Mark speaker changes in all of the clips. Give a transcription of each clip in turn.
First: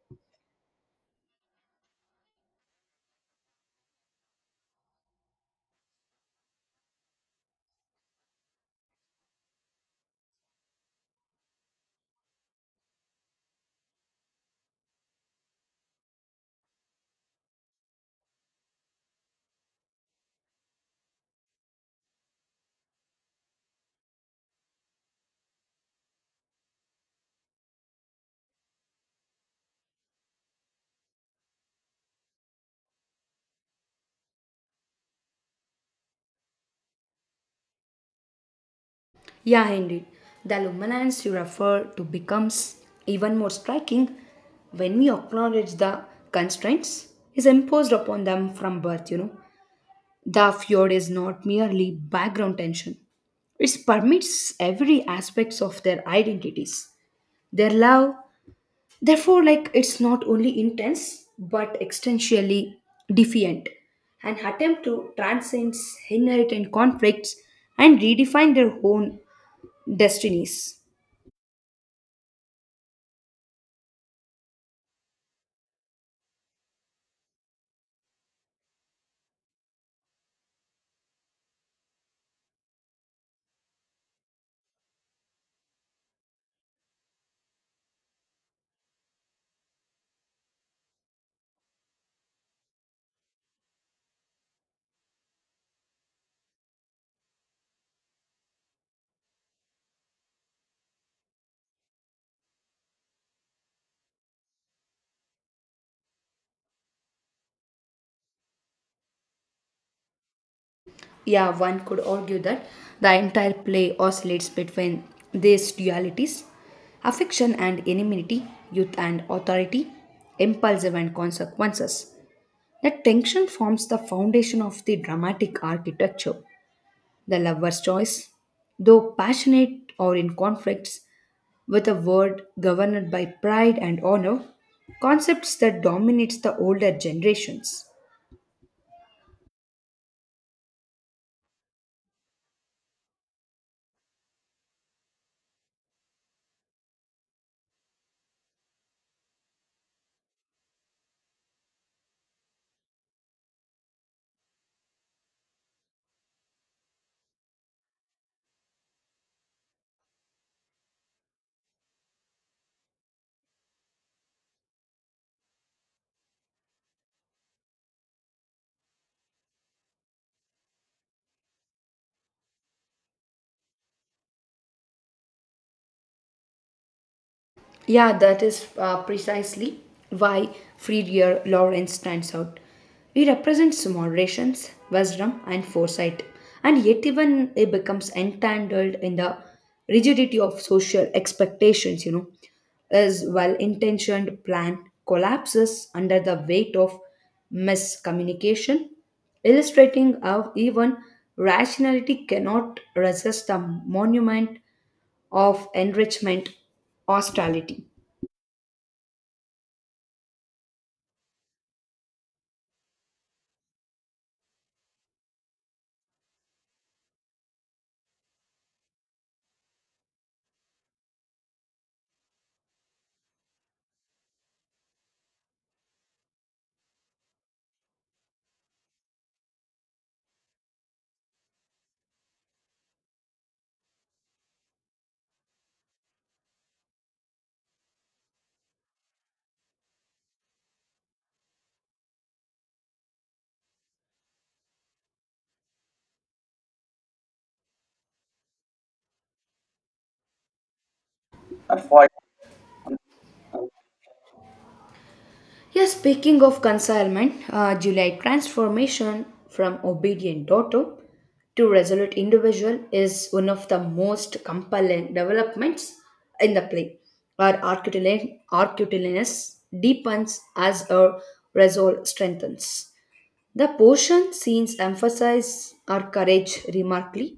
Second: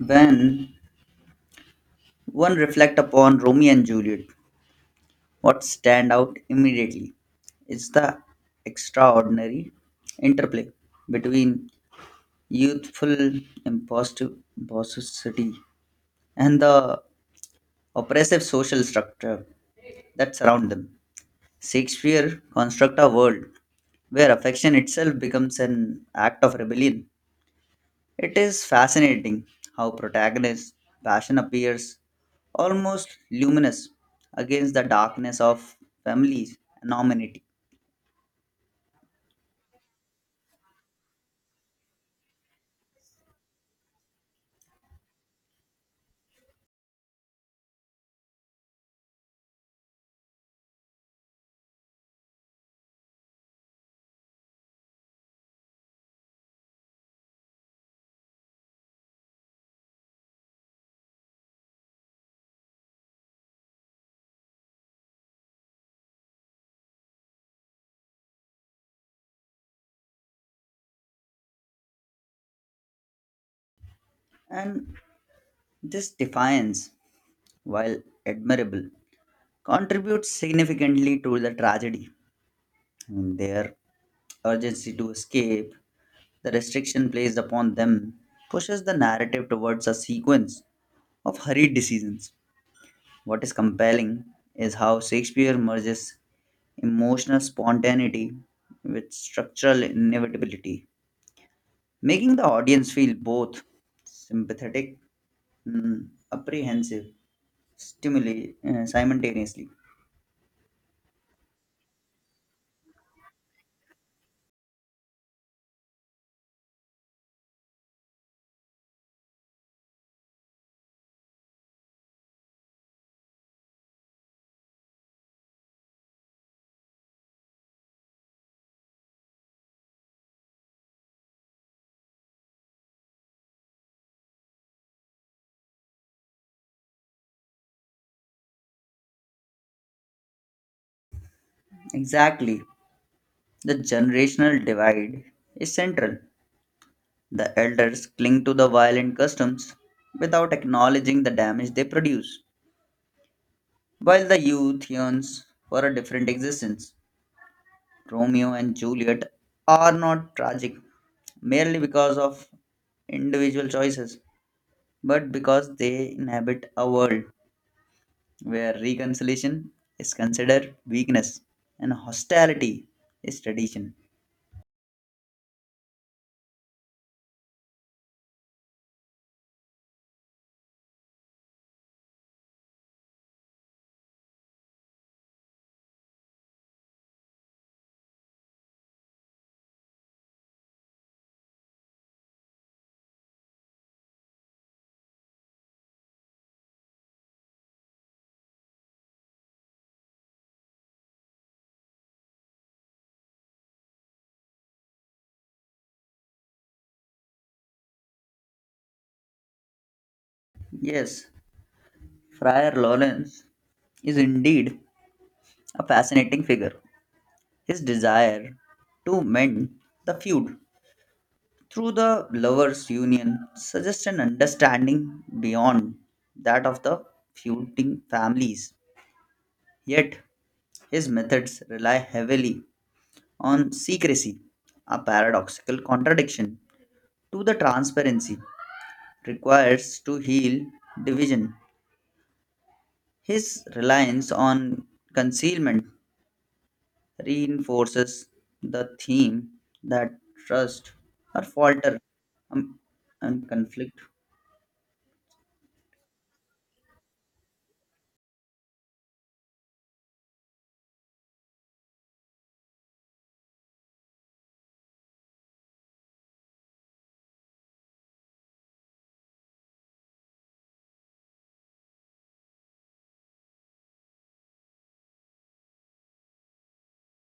Speaker 1: When one reflect upon Romeo and Juliet, what stand out immediately is the extraordinary interplay between youthful impulsivity and the oppressive social structure that surround them. Shakespeare constructs a world where affection itself becomes an act of rebellion. It is fascinating how protagonist's passion appears almost luminous against the darkness of families and nominality.
Speaker 2: Yeah, indeed. The luminance you refer to becomes even more striking when we acknowledge the constraints is imposed upon them from birth, you know. The fjord is not merely background tension. It permits every aspects of their identities. Their love, therefore, like it's not only intense but existentially defiant and attempt to transcend inherent conflicts and redefine their own destinies.
Speaker 1: And this defiance, while admirable, contributes significantly to the tragedy. And their urgency to escape, the restriction placed upon them, pushes the narrative towards a sequence of hurried decisions. What is compelling is how Shakespeare merges emotional spontaneity with structural inevitability, making the audience feel both sympathetic and apprehensive stimuli simultaneously.
Speaker 2: Yeah, one could argue that the entire play oscillates between these dualities affection and enmity, youth and authority, impulsive and consequences. That tension forms the foundation of the dramatic architecture. The lover's choice, though passionate or in conflicts with a world governed by pride and honor, concepts that dominates the older generations.
Speaker 1: Exactly, the generational divide is central. The elders cling to the violent customs without acknowledging the damage they produce, while the youth yearns for a different existence. Romeo and Juliet are not tragic merely because of individual choices, but because they inhabit a world where reconciliation is considered weakness and hostility is tradition.
Speaker 2: Yeah, that is precisely why Friedrich Lawrence stands out. He represents moderation, wisdom, and foresight, and yet even he becomes entangled in the rigidity of social expectations. You know, his well-intentioned plan collapses under the weight of miscommunication, illustrating how even rationality cannot resist the monument of enrichment hostility.
Speaker 1: Yes, Friar Lawrence is indeed a fascinating figure. His desire to mend the feud through the lovers' union suggests an understanding beyond that of the feuding families. Yet, his methods rely heavily on secrecy, a paradoxical contradiction to the transparency requires to heal division. His reliance on concealment reinforces the theme that trust or falter
Speaker 2: Unfortunately,
Speaker 1: um, and conflict.
Speaker 2: yeah, speaking of consignment, July transformation from obedient daughter to resolute individual is one of the most compelling developments in the play. Our arcutulinous deepens as our resolve strengthens. The portion scenes emphasize our courage remarkably.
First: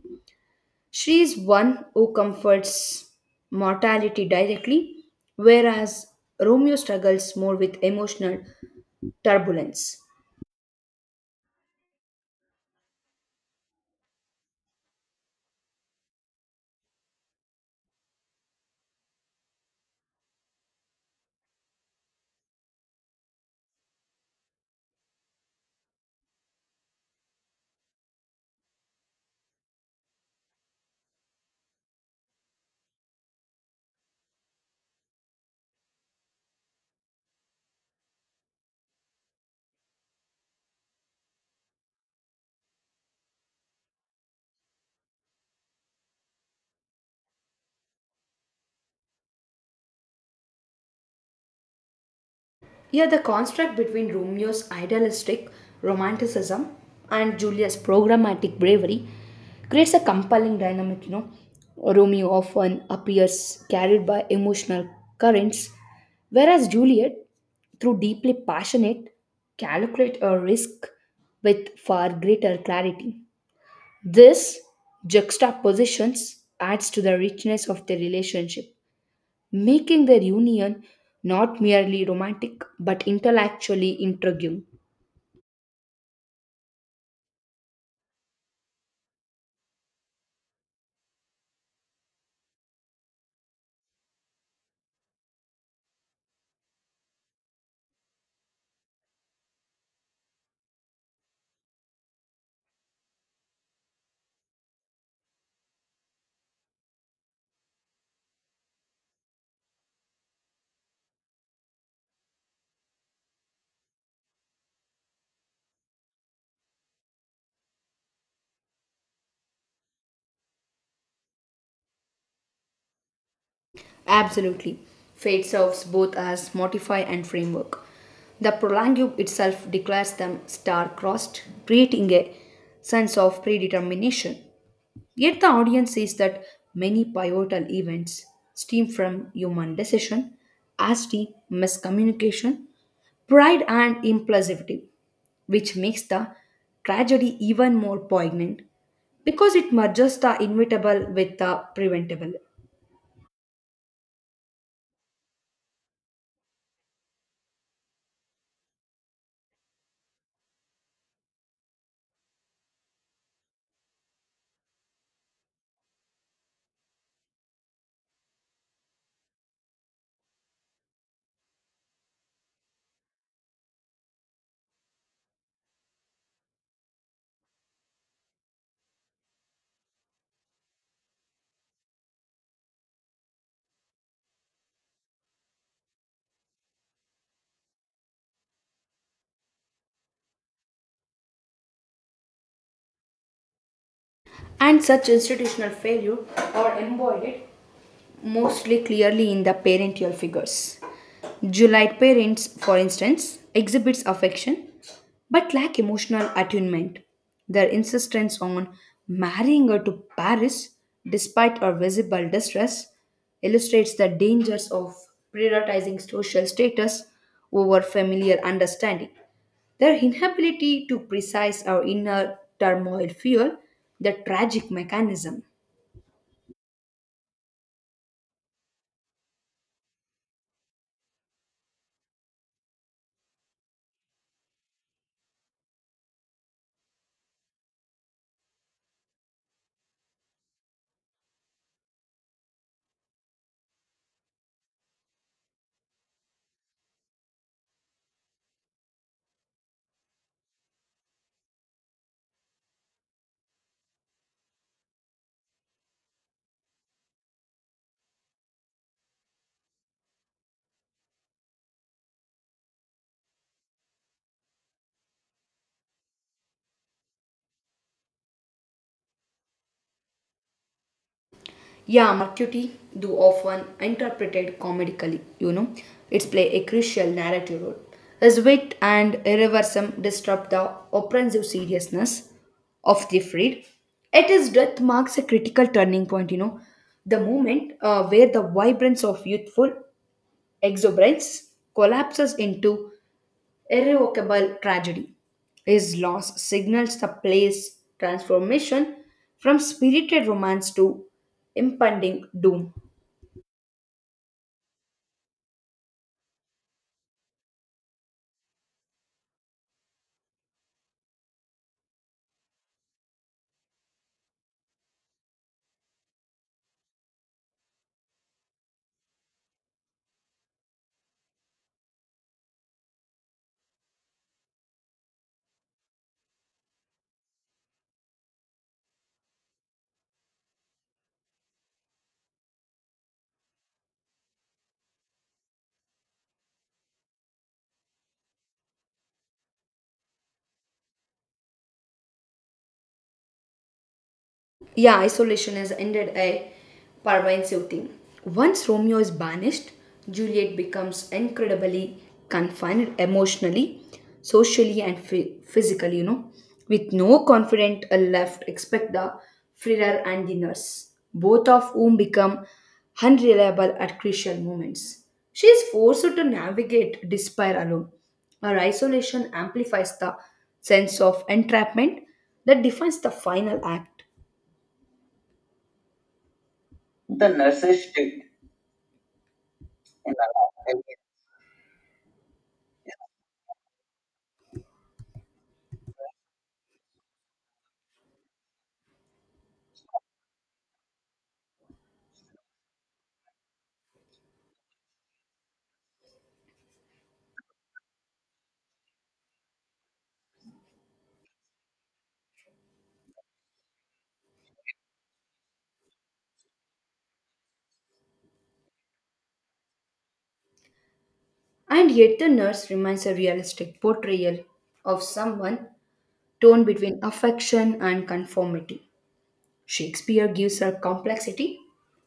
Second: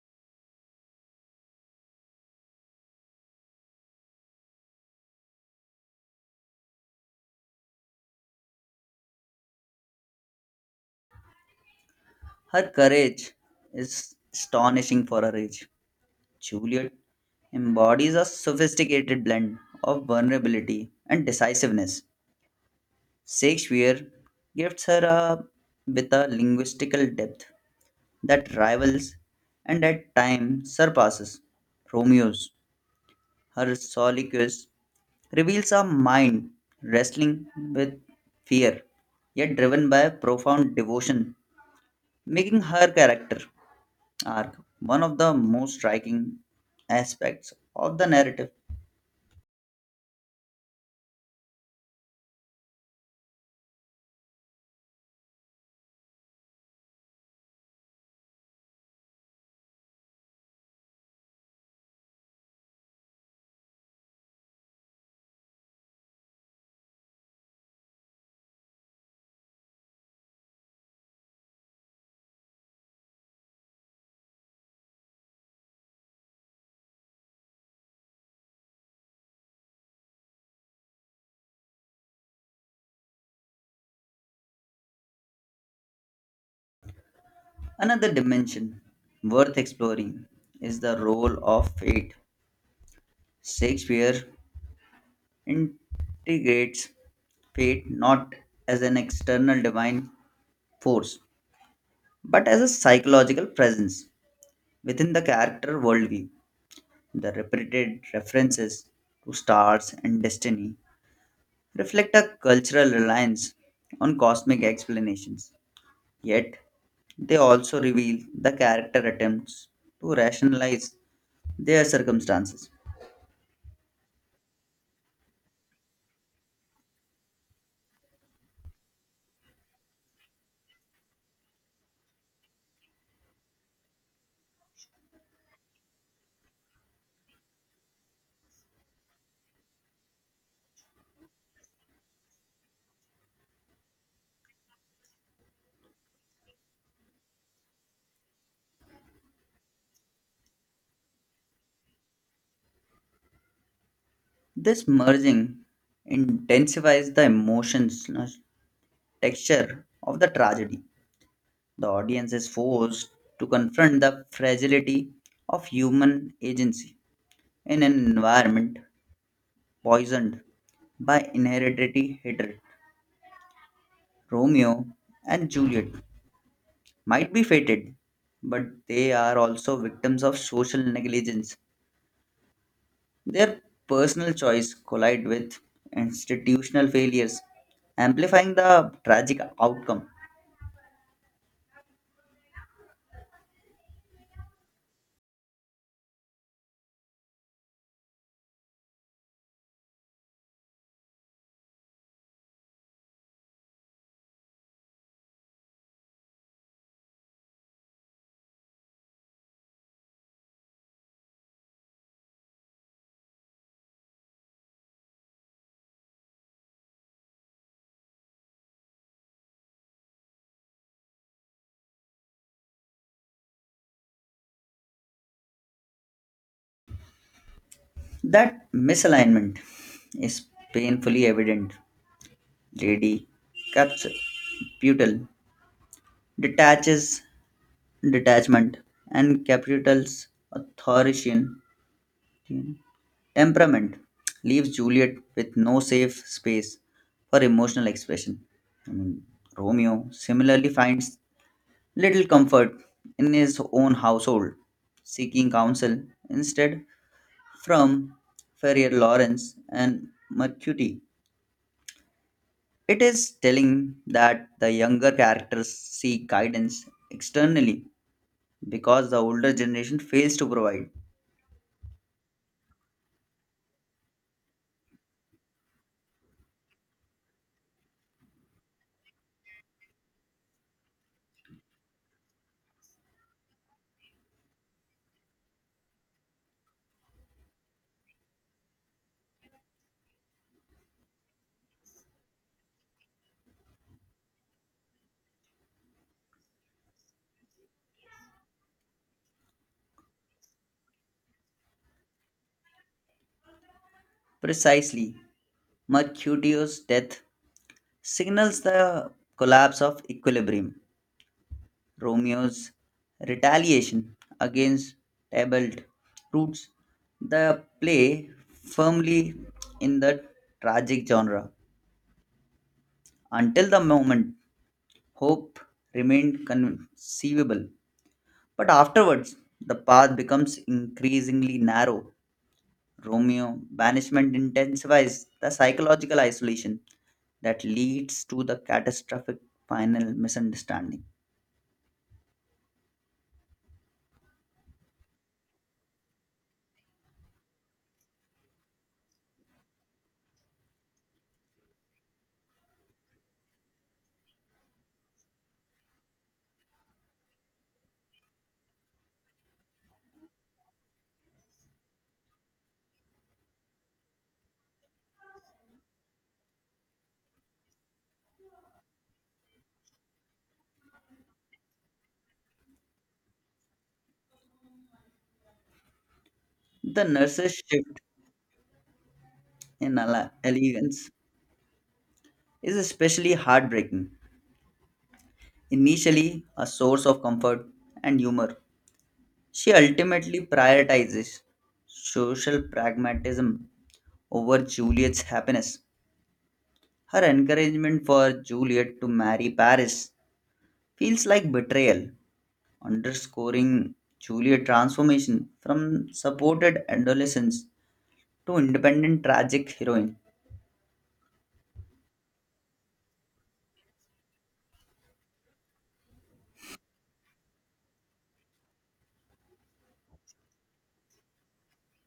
Speaker 2: She is one who comforts mortality directly, whereas Romeo struggles more with emotional turbulence.
Speaker 1: Her courage is astonishing for her age. Juliet embodies a sophisticated blend of vulnerability and decisiveness. Shakespeare gifts her a, with a linguistical depth that rivals and at times surpasses Romeo's. Her soliloquies reveals a mind wrestling with fear, yet driven by profound devotion, making her character arc one of the most striking aspects of the narrative.
Speaker 2: Here, the contrast between Romeo's idealistic romanticism and Julia's programmatic bravery creates a compelling dynamic. You know, Romeo often appears carried by emotional currents, whereas Juliet, through deeply passionate, calculate a risk with far greater clarity. This juxtapositions adds to the richness of their relationship, making their union not merely romantic but intellectually intriguing.
Speaker 1: Another dimension worth exploring is the role of fate. Shakespeare integrates fate not as an external divine force, but as a psychological presence within the character worldview. The repeated references to stars and destiny reflect a cultural reliance on cosmic explanations, yet, they also reveal the character attempts to rationalize their circumstances.
Speaker 2: Absolutely. Fate serves both as modify and framework. The prologue itself declares them star-crossed, creating a sense of predetermination. Yet the audience sees that many pivotal events stem from human decision, as did miscommunication, pride, and impulsivity, which makes the tragedy even more poignant because it merges the inevitable with the preventable.
Speaker 1: This merging intensifies the emotional texture of the tragedy. The audience is forced to confront the fragility of human agency in an environment poisoned by inherited hatred. Romeo and Juliet might be fated, but they are also victims of social negligence. Their personal choice collide with institutional failures, amplifying the tragic outcome.
Speaker 2: And such institutional failure are embodied mostly clearly in the parental figures. Juliet parents, for instance, exhibits affection but lack emotional attunement. Their insistence on marrying her to Paris despite her visible distress illustrates the dangers of prioritizing social status over familiar understanding. Their inability to precise our inner turmoil fuel the tragic mechanism.
Speaker 1: That misalignment is painfully evident lady caps putal detaches detachment and capital's authoritarian temperament leaves Juliet with no safe space for emotional expression. I mean, Romeo similarly finds little comfort in his own household, seeking counsel instead from Ferrier Lawrence and Mercury. It is telling that the younger characters seek guidance externally because the older generation fails to provide.
Speaker 2: Yeah, Mercury do often interpreted comedically, you know. It's play a crucial narrative role. His wit and irreversum disrupt the oppressive seriousness of the freed. At his death marks a critical turning point, you know, the moment where the vibrance of youthful exuberance collapses into irrevocable tragedy. His loss signals the play's transformation from spirited romance to impending doom.
Speaker 1: Precisely, Mercutio's death signals the collapse of equilibrium. Romeo's retaliation against Tybalt roots the play firmly in the tragic genre. Until the moment, hope remained conceivable. But afterwards, the path becomes increasingly narrow. Romeo banishment intensifies the psychological isolation that leads to the catastrophic final misunderstanding.
Speaker 2: Yeah, isolation has ended a Parvine Sutin. Once Romeo is banished, Juliet becomes incredibly confined emotionally, socially, and physically, you know, with no confidant left except the Friar and the nurse, both of whom become unreliable at crucial moments. She is forced to navigate despair alone. Her isolation amplifies the sense of entrapment that defines the final act.
Speaker 1: The
Speaker 2: The
Speaker 1: nurse's
Speaker 2: nurses
Speaker 1: shift
Speaker 2: strict
Speaker 1: in
Speaker 2: in Alaska.
Speaker 1: elegance is especially heartbreaking. Initially, a source of comfort and humor, she ultimately prioritizes social pragmatism over Juliet's happiness. Her encouragement for Juliet to marry Paris feels like betrayal, underscoring Juliet's transformation from supported adolescence to independent tragic heroine.
Speaker 2: And yet, the nurse remains a realistic portrayal of someone torn between affection and conformity. Shakespeare gives her complexity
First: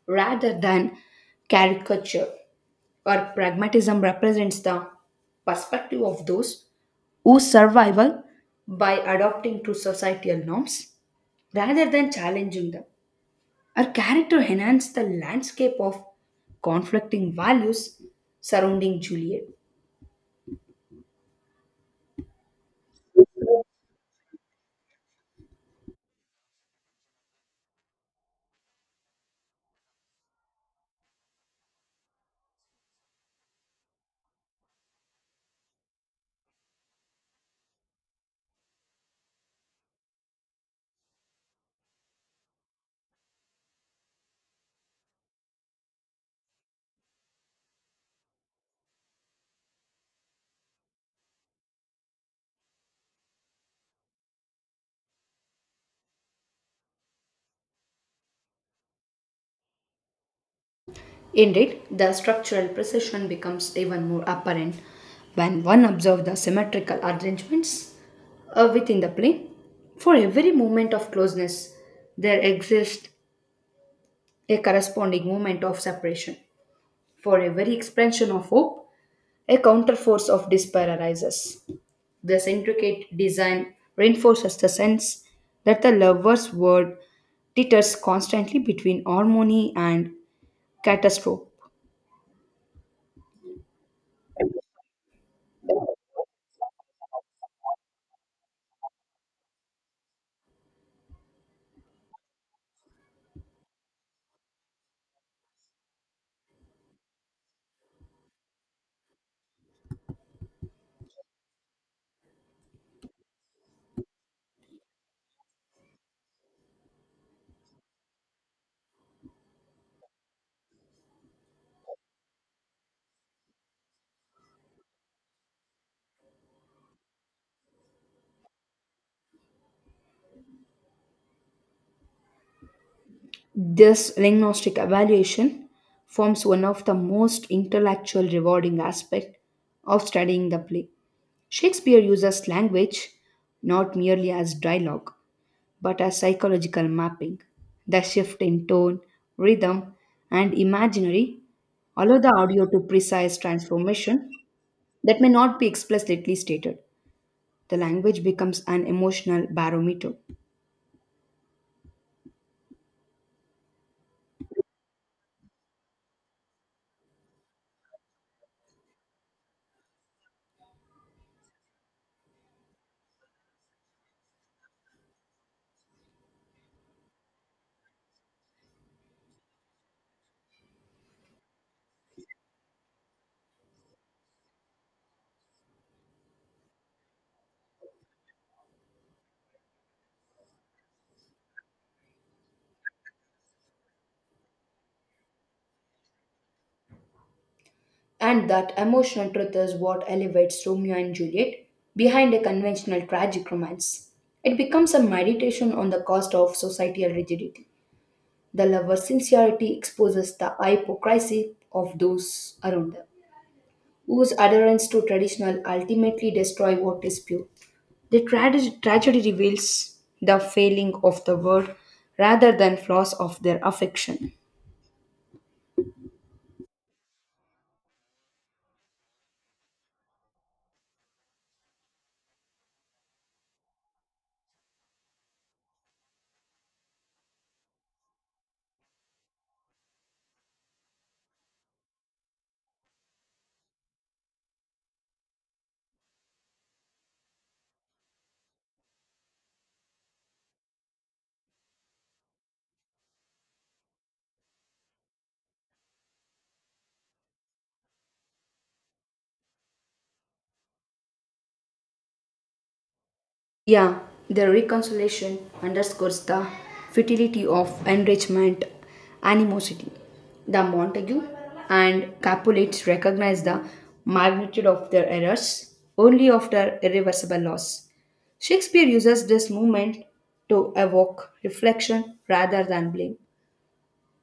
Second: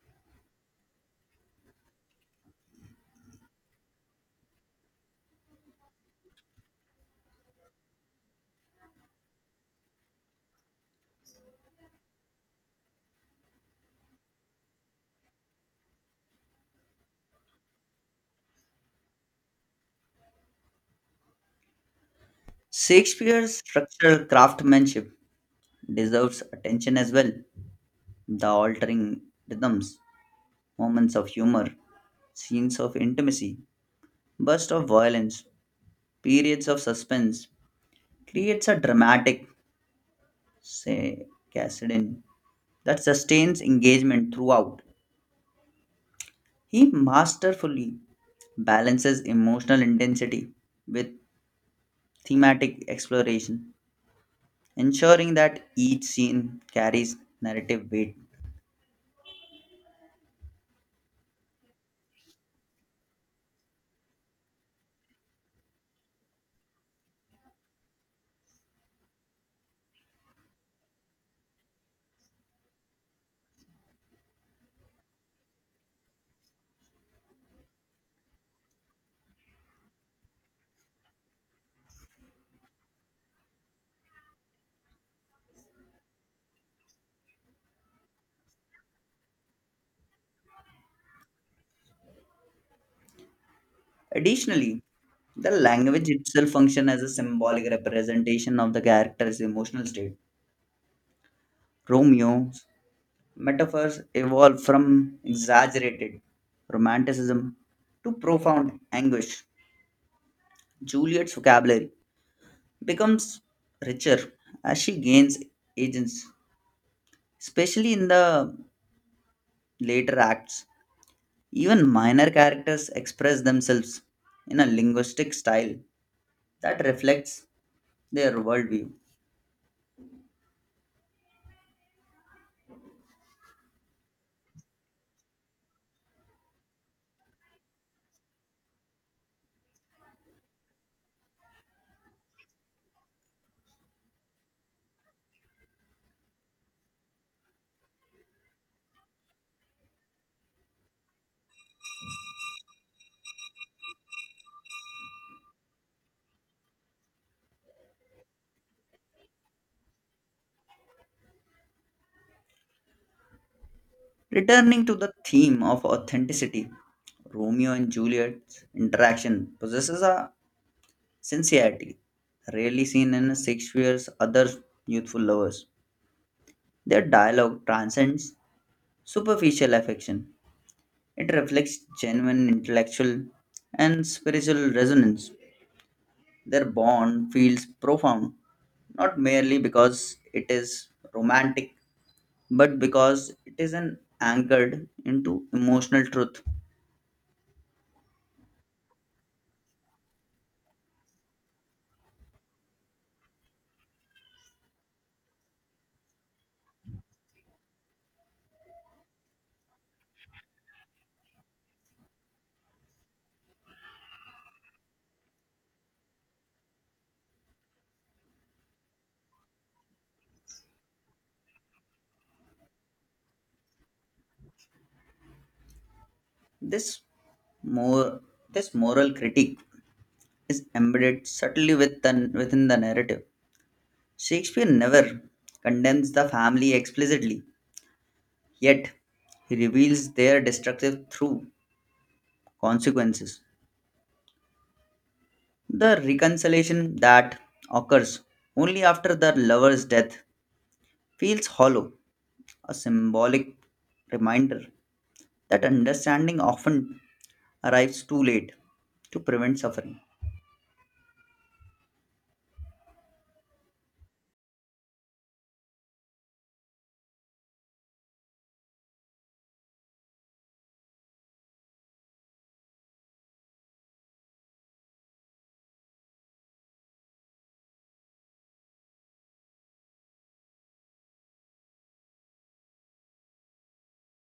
Speaker 2: rather than caricature. Her pragmatism represents the perspective of those whose survival by adopting to societal norms rather than challenging them. Her character enhanced the landscape of conflicting values surrounding Juliet.
Speaker 1: Shakespeare's structural craftsmanship deserves attention as well. The altering rhythms, moments of humor, scenes of intimacy, bursts of violence, periods of suspense creates a dramatic, say, cascade that sustains engagement throughout. He masterfully balances emotional intensity with thematic exploration, ensuring that each scene carries narrative weight.
Speaker 2: Indeed, the structural precision becomes even more apparent when one observes the symmetrical arrangements within the plane. For every moment of closeness, there exists a corresponding moment of separation. For every expansion of hope, a counterforce of despair arises. This intricate design reinforces the sense that the lover's world teeters constantly between harmony and catastrophe.
Speaker 1: Additionally, the language itself functions as a symbolic representation of the character's emotional state. Romeo's metaphors evolve from exaggerated romanticism to profound anguish. Juliet's vocabulary becomes richer as she gains agency, especially in the later acts. Even minor characters express themselves in a linguistic style that reflects their worldview.
Speaker 2: This diagnostic evaluation forms one of the most intellectual rewarding aspect of studying the play. Shakespeare uses language not merely as dialogue, but as psychological mapping. The shift in tone, rhythm, and imaginary allow the audio to precise transformation that may not be explicitly stated. The language becomes an emotional barometer.
Speaker 1: Returning to the theme of authenticity, Romeo and Juliet's interaction possesses a sincerity rarely seen in Shakespeare's other youthful lovers. Their dialogue transcends superficial affection, it reflects genuine intellectual and spiritual resonance. Their bond feels profound, not merely because it is romantic, but because it is an anchored into emotional truth.
Speaker 2: And that emotional truth is what elevates Romeo and Juliet behind a conventional tragic romance. It becomes a meditation on the cost of societal rigidity. The lover's sincerity exposes the hypocrisy of those around them, whose adherence to traditional ultimately destroy what is pure. The tragedy reveals the failing of the world rather than flaws of their affection.
Speaker 1: This more this moral critique is embedded subtly within the narrative. Shakespeare never condemns the family explicitly, yet he reveals their destructive through consequences. The reconciliation that occurs only after the lover's death feels hollow, a symbolic reminder that understanding often arrives too late to prevent suffering.
Speaker 2: Yeah, the reconciliation underscores the futility of enrichment animosity. The Montague and Capulets recognize the magnitude of their errors only after irreversible loss. Shakespeare uses this movement to evoke reflection rather than blame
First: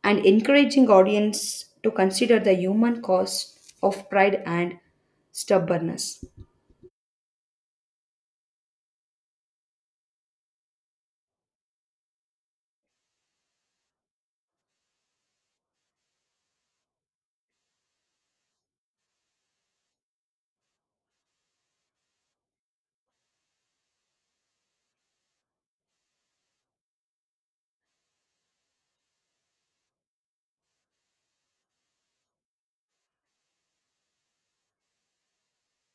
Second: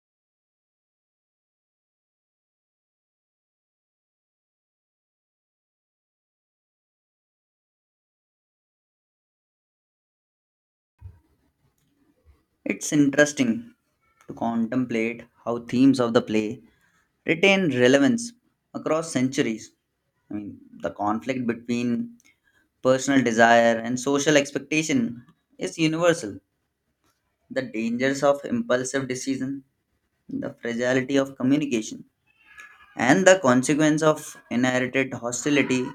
Speaker 2: and encouraging audience to consider the human cost of pride and stubbornness.
Speaker 1: It's interesting to contemplate how themes of the play retain relevance across centuries. I mean, the conflict between personal desire and social expectation is universal. The dangers of impulsive decision, the fragility of communication, and the consequence of inherited hostility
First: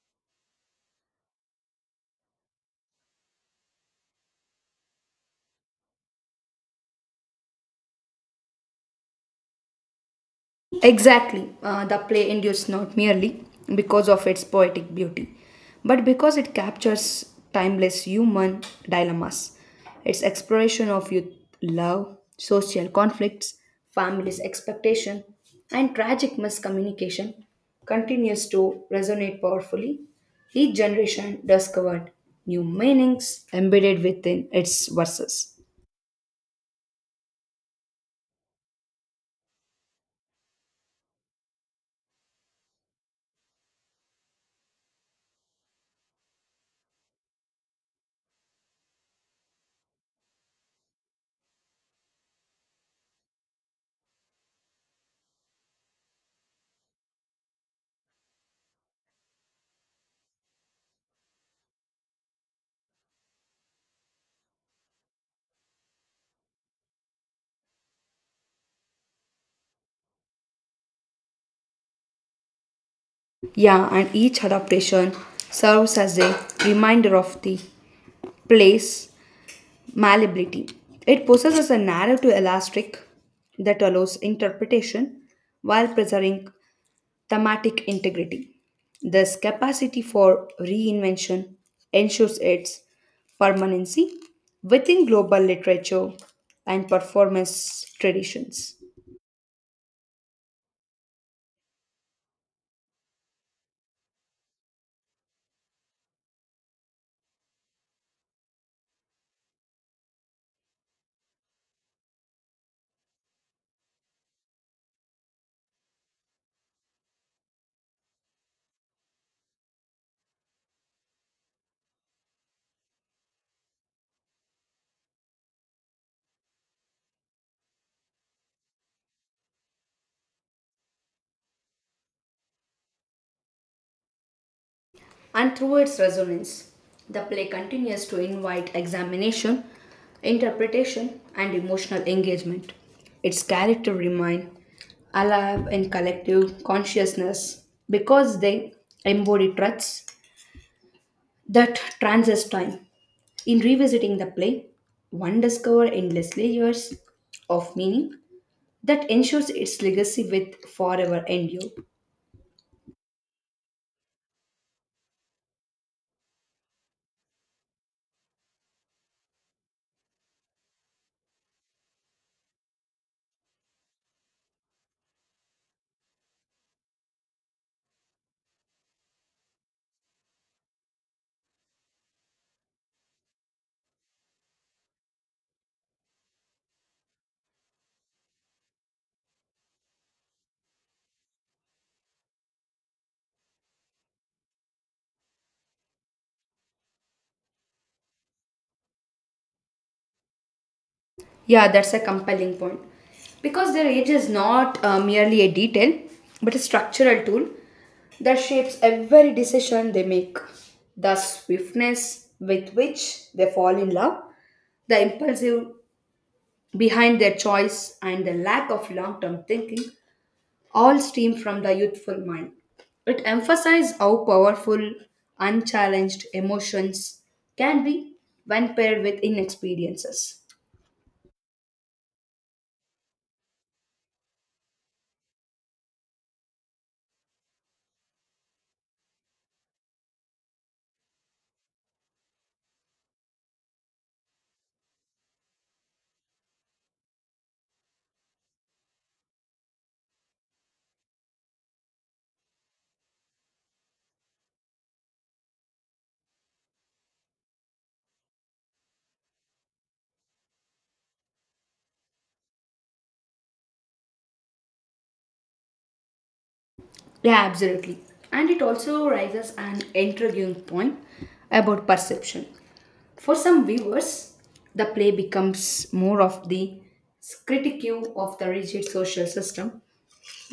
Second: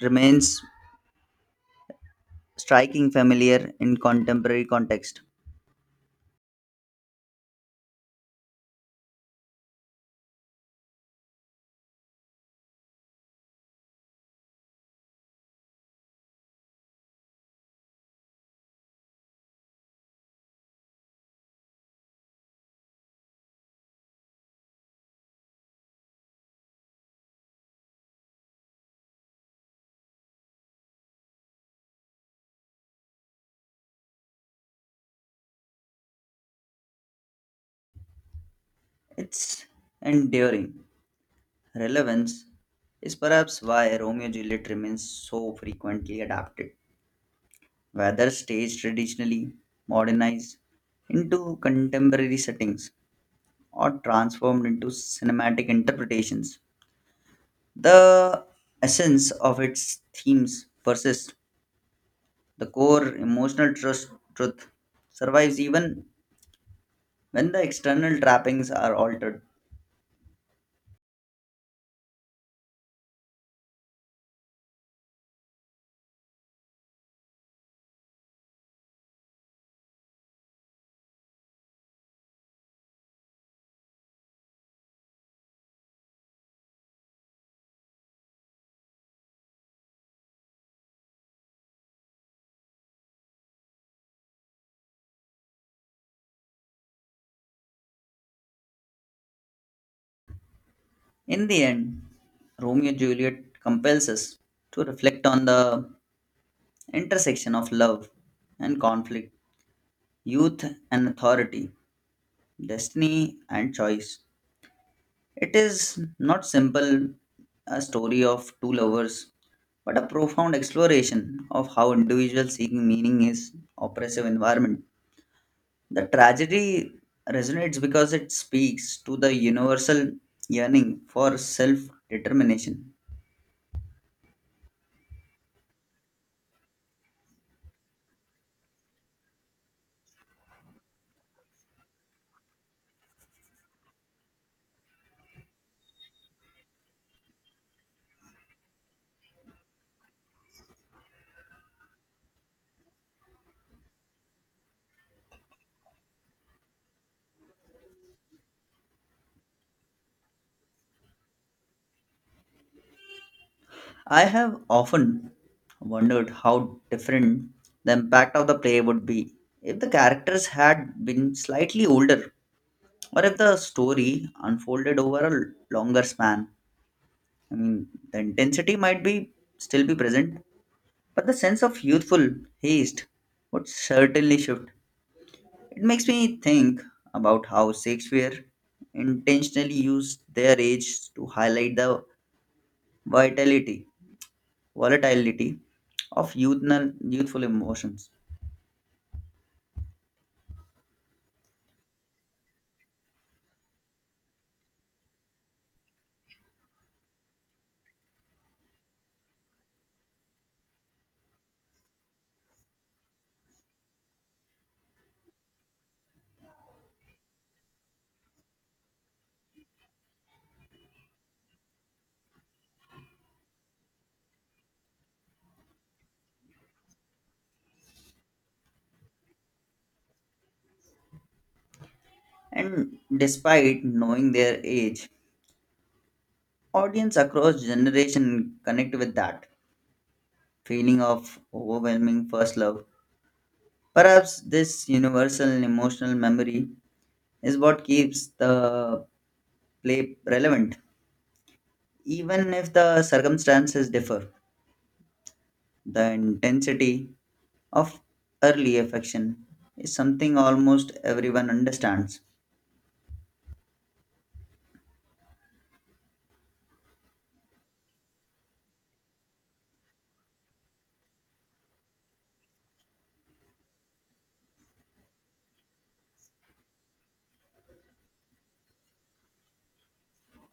Speaker 1: remains striking familiar in contemporary context.
Speaker 2: Exactly. The play endures not merely because of its poetic beauty, but because it captures timeless human dilemmas. Its exploration of youth love, social conflicts, family's expectation, and tragic miscommunication continues to resonate powerfully. Each generation discovered new meanings embedded within its verses.
Speaker 1: Its enduring relevance is perhaps why Romeo and Juliet remains so frequently adapted, whether staged traditionally, modernized into contemporary settings, or transformed into cinematic interpretations. The essence of its themes persists. The core emotional truth survives even when the external trappings are altered.
Speaker 2: Yeah, and each adaptation serves as a reminder of the play's malleability. It possesses a narrow to elastic that allows interpretation while preserving thematic integrity. This capacity for reinvention ensures its permanency within global literature and performance traditions.
Speaker 1: In the end, Romeo and Juliet compels us to reflect on the intersection of love and conflict, youth and authority, destiny and choice. It is not simple a story of two lovers, but a profound exploration of how individuals seeking meaning is oppressive environment. The tragedy resonates because it speaks to the universal yearning for self-determination.
Speaker 2: And through its resonance, the play continues to invite examination, interpretation, and emotional engagement. Its characters remain alive in collective consciousness because they embody truths that transcend time. In revisiting the play, one discovers endless layers of meaning that ensures its legacy with forever endure.
Speaker 1: I have often wondered how different the impact of the play would be if the characters had been slightly older or if the story unfolded over a longer span. I mean, the intensity might be still be present, but the sense of youthful haste would certainly shift. It makes me think about how Shakespeare intentionally used their age to highlight the vitality volatility of youthful emotions.
Speaker 2: Yeah, that's a compelling point. Because their age is not merely a detail, but a structural tool that shapes every decision they make. The swiftness with which they fall in love, the impulsive behind their choice, and the lack of long term thinking all stem from the youthful mind. It emphasizes how powerful, unchallenged emotions can be when paired with inexperiences.
Speaker 1: And despite knowing their age, audience across generation connect with that feeling of overwhelming first love. Perhaps this universal emotional memory is what keeps the play relevant. Even if the circumstances differ, the intensity of early affection is something almost everyone understands.
Speaker 2: Yeah, absolutely. And it also raises an intriguing point about perception. For some viewers, the play becomes more of the critique of the rigid social system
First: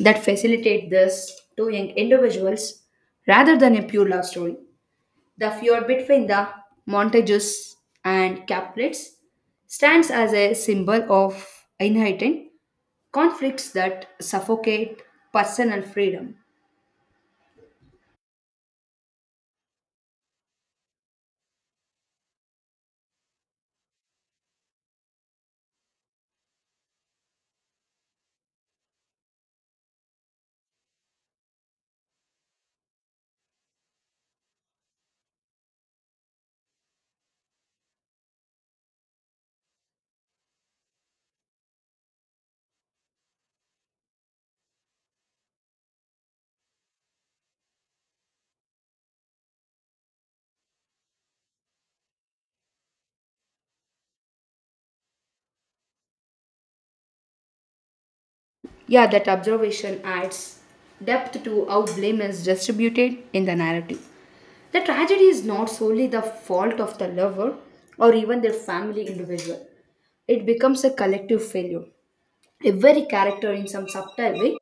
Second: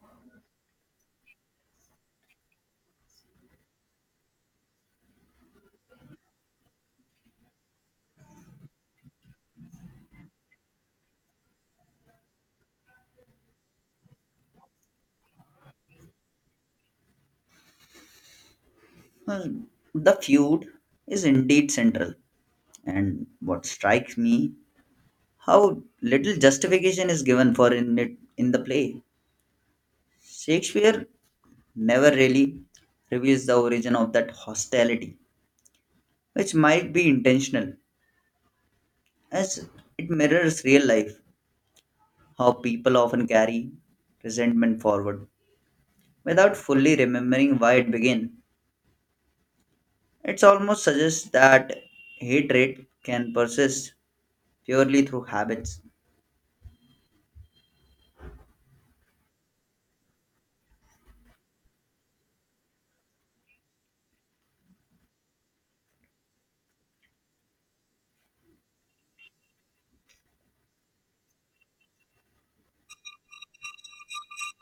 Speaker 2: that facilitate this to young individuals rather than a pure love story. The feud between the Montages and Capulets stands as a symbol of inherent conflicts that suffocate personal freedom.
Speaker 1: Well, the feud is indeed central, and what strikes me how little justification is given for in it in the play. Shakespeare never really reveals the origin of that hostility, which might be intentional, as it mirrors real life, how people often carry resentment forward without fully remembering why it began. It almost suggests that hatred can persist purely through habits.
Speaker 2: Yeah, that observation adds depth to how blame is distributed in the narrative. The tragedy is not solely the fault of the lover or even their family individual, it becomes a collective failure. Every character, in some subtle way,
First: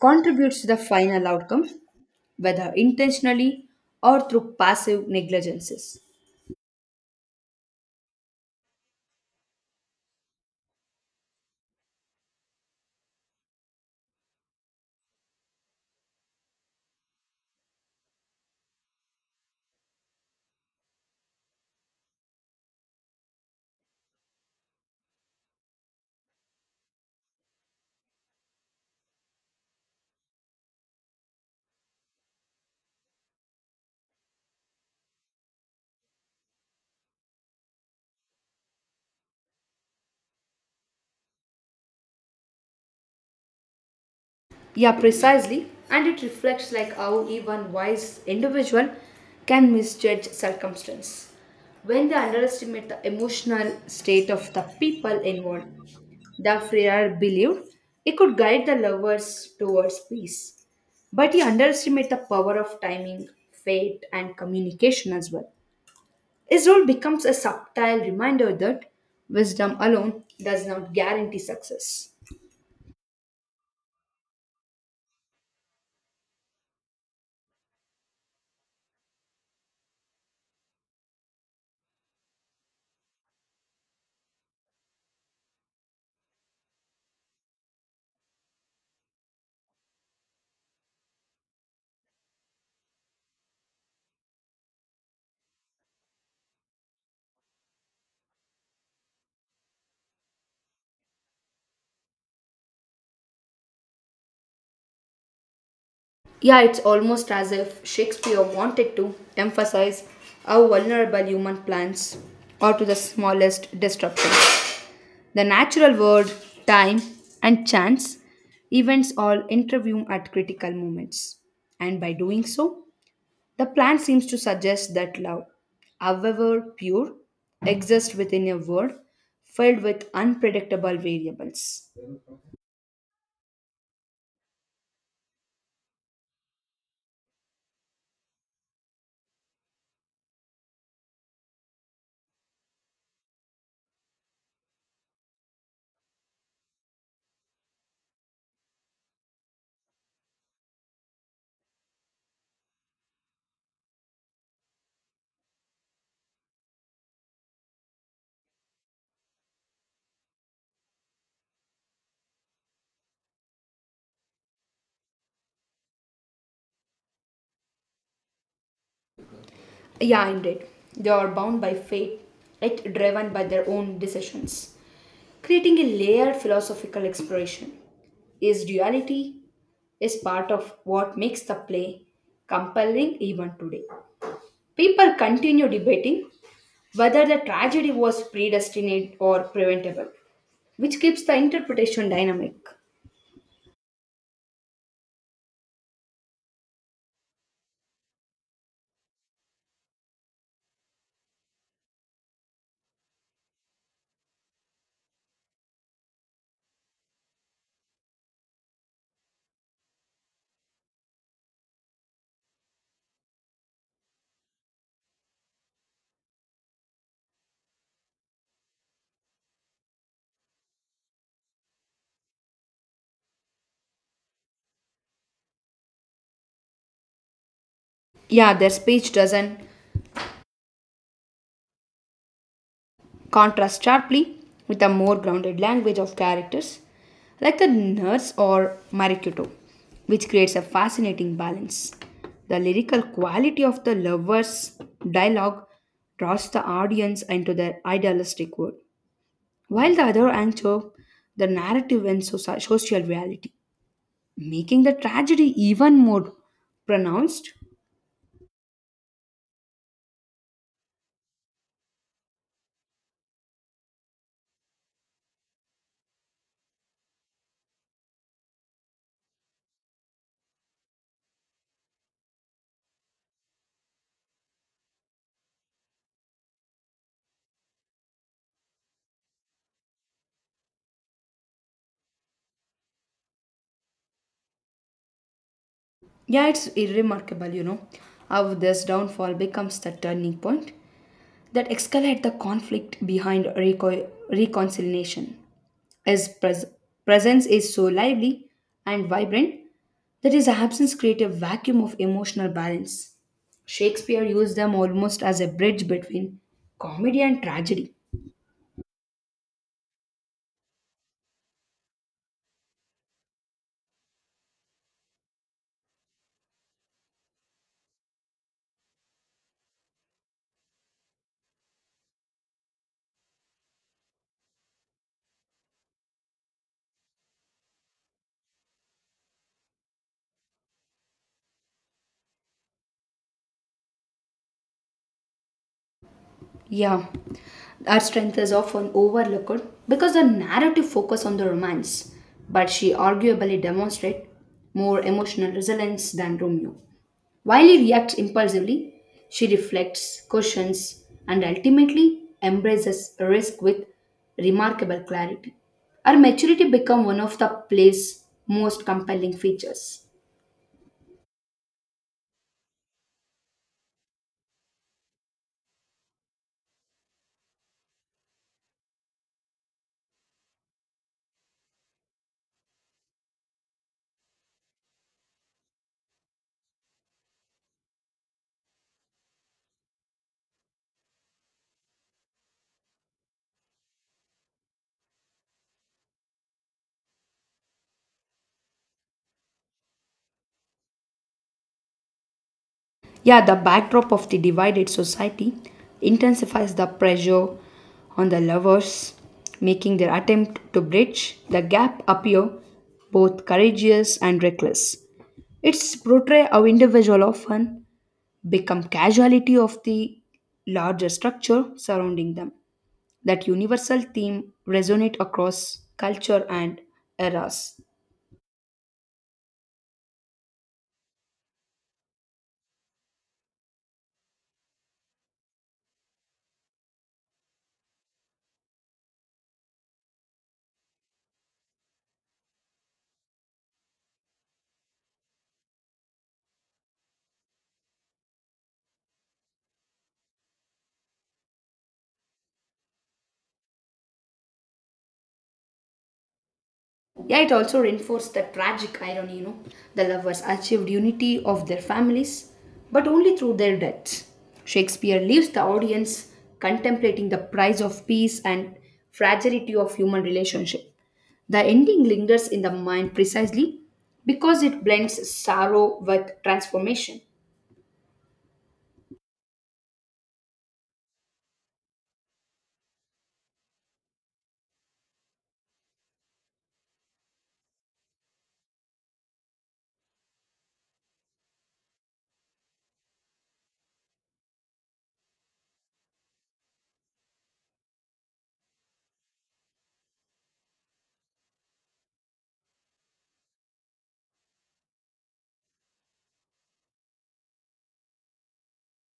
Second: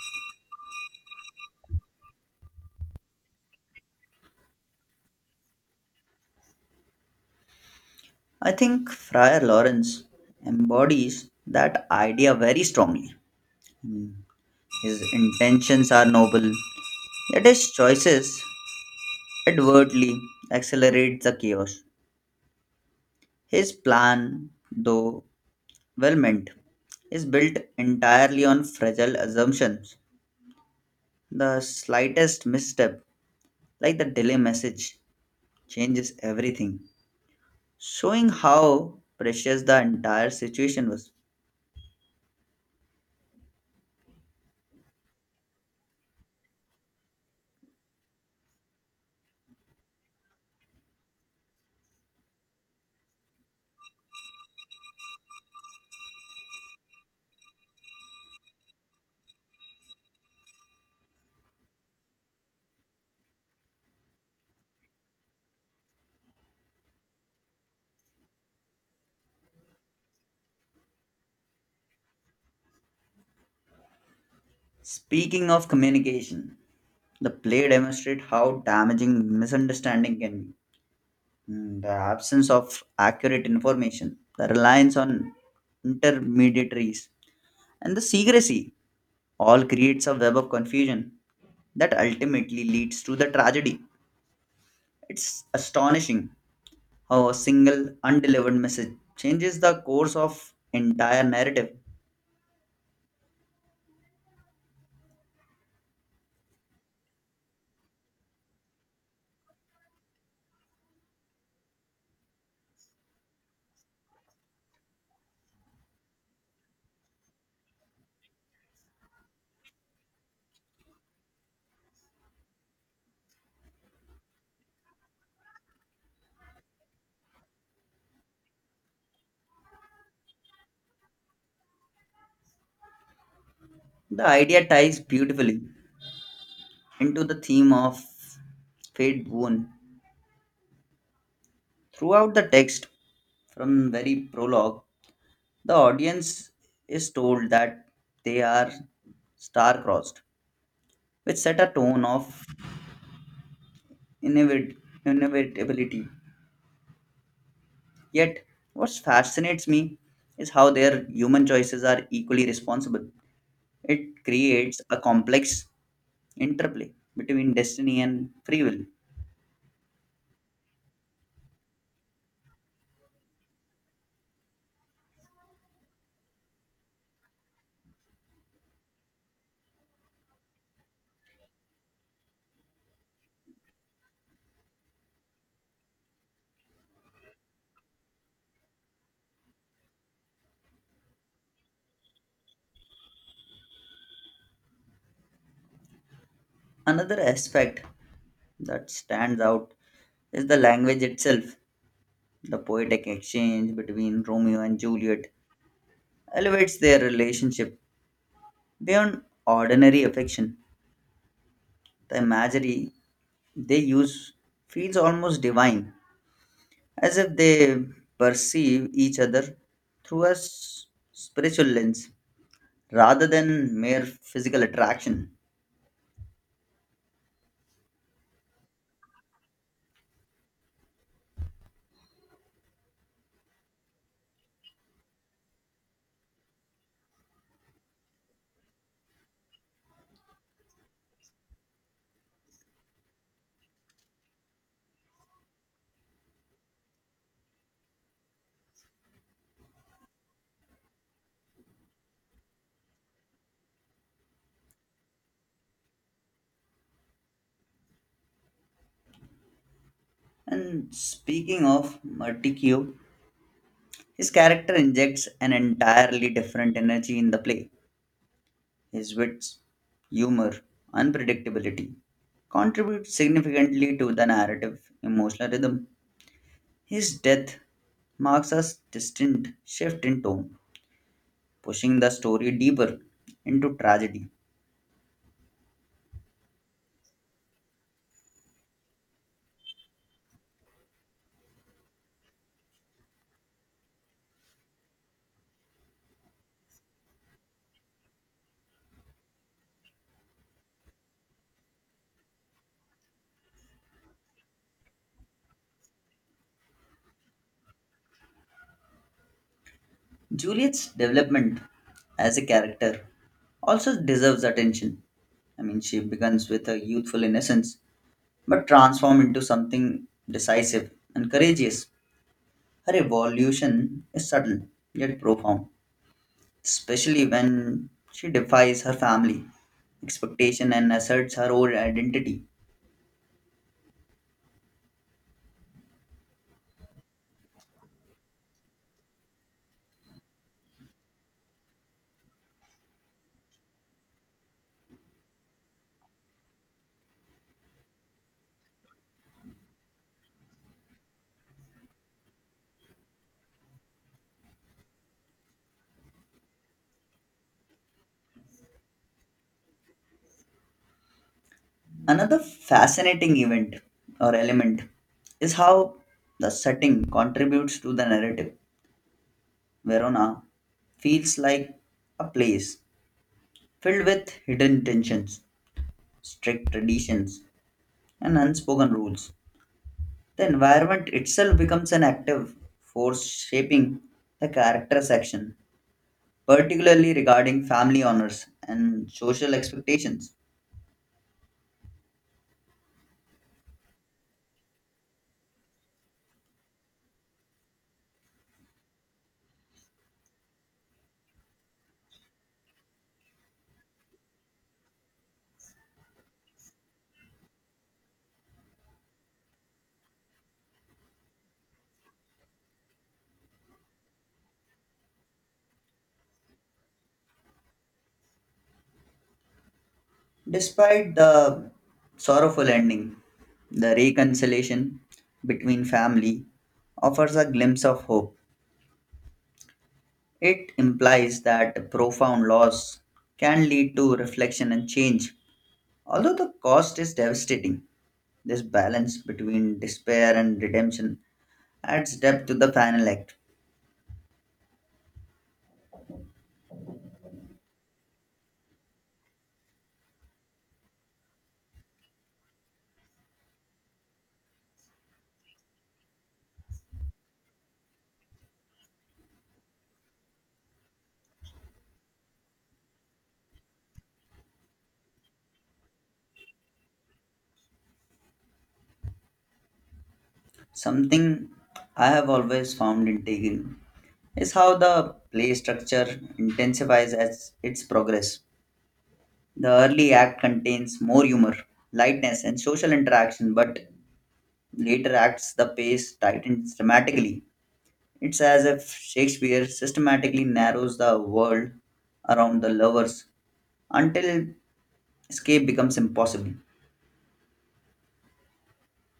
Speaker 2: contributes to the final outcome, whether intentionally or through passive negligences.
Speaker 1: I think Friar Lawrence embodies that idea very strongly. Mm. His intentions are noble, yet his choices advertly accelerate the chaos. His plan, though well meant, is built entirely on fragile assumptions. The slightest misstep, like the delay message, changes everything, showing how precious the entire situation was.
Speaker 2: Yeah, precisely. And it reflects like how even wise individual can misjudge circumstance when they underestimate the emotional state of the people involved. The Freer believed he could guide the lovers towards peace, but he underestimated the power of timing, fate, and communication as well. His role becomes a subtle reminder that wisdom alone does not guarantee success.
Speaker 1: Speaking of communication, the play demonstrates how damaging misunderstanding can be. The absence of accurate information, the reliance on intermediaries, and the secrecy all creates a web of confusion that ultimately leads to the tragedy. It's astonishing how a single undelivered message changes the course of entire narrative.
Speaker 2: Yeah, it's almost as if Shakespeare wanted to emphasize how vulnerable human plans are to the smallest disruption. The natural world, time, and chance events all intervene at critical moments. And by doing so, the plant seems to suggest that love, however pure, exists within a world filled with unpredictable variables.
Speaker 1: The idea ties beautifully into the theme of fate wound. Throughout the text, from very prologue, the audience is told that they are star-crossed, which set a tone of inevit- inevitability. Yet, what fascinates me is how their human choices are equally responsible. It creates a complex interplay between destiny and free will.
Speaker 2: Yeah, indeed. They are bound by fate, yet driven by their own decisions. Creating a layered philosophical exploration is duality is part of what makes the play compelling even today. People continue debating whether the tragedy was predestined or preventable, which keeps the interpretation dynamic.
Speaker 1: Another aspect that stands out is the language itself, the poetic exchange between Romeo and Juliet elevates their relationship beyond ordinary affection. The imagery they use feels almost divine, as if they perceive each other through a spiritual lens rather than mere physical attraction.
Speaker 2: Yeah, their speech doesn't contrasts sharply with a more grounded language of characters like the Nurse or Marikuto, which creates a fascinating balance. The lyrical quality of the lovers' dialogue draws the audience into their idealistic world, while the other anchor the narrative and social reality, making the tragedy even more pronounced.
Speaker 1: And speaking of Merticchio, his character injects an entirely different energy in the play. His wits, humor, unpredictability contribute significantly to the narrative emotional rhythm. His death marks a distinct shift in tone, pushing the story deeper into tragedy.
Speaker 2: Yeah, it's remarkable, you know, how this downfall becomes the turning point that escalate the conflict behind reconciliation. His presence is so lively and vibrant that his absence creates a vacuum of emotional balance. Shakespeare used them almost as a bridge between comedy and tragedy.
Speaker 1: Juliet's development as a character also deserves attention. I mean, she begins with a youthful innocence but transforms into something decisive and courageous. Her evolution is subtle yet profound, especially when she defies her family expectation and asserts her own identity.
Speaker 2: Yeah, our strength is often overlooked because the narrative focus on the romance, but she arguably demonstrates more emotional resilience than Romeo. While he reacts impulsively, she reflects, cautions, and ultimately embraces risk with remarkable clarity. Her maturity becomes one of the play's most compelling features.
Speaker 1: Another fascinating event or element is how the setting contributes to the narrative. Verona feels like a place filled with hidden tensions, strict traditions, and unspoken rules. The environment itself becomes an active force shaping the character's action, particularly regarding family honors and social expectations.
Speaker 2: Yeah, the backdrop of the divided society intensifies the pressure on the lovers, making their attempt to bridge the gap appear both courageous and reckless. It's portray how individual often become casualty of the larger structure surrounding them. That universal theme resonate across culture and eras.
Speaker 1: Despite the sorrowful ending, the reconciliation between family offers a glimpse of hope. It implies that profound loss can lead to reflection and change. Although the cost is devastating, this balance between despair and redemption adds depth to the final act.
Speaker 2: Yeah, it also reinforced the tragic irony, you know. The lovers achieved unity of their families, but only through their deaths. Shakespeare leaves the audience contemplating the price of peace and fragility of human relationship. The ending lingers in the mind precisely because it blends sorrow with transformation.
Speaker 1: Something I have always found intriguing is how the play structure intensifies as its progress. The early act contains more humor, lightness, and social interaction, but later acts the pace tightens dramatically. It's as if Shakespeare systematically narrows the world around the lovers until escape becomes impossible.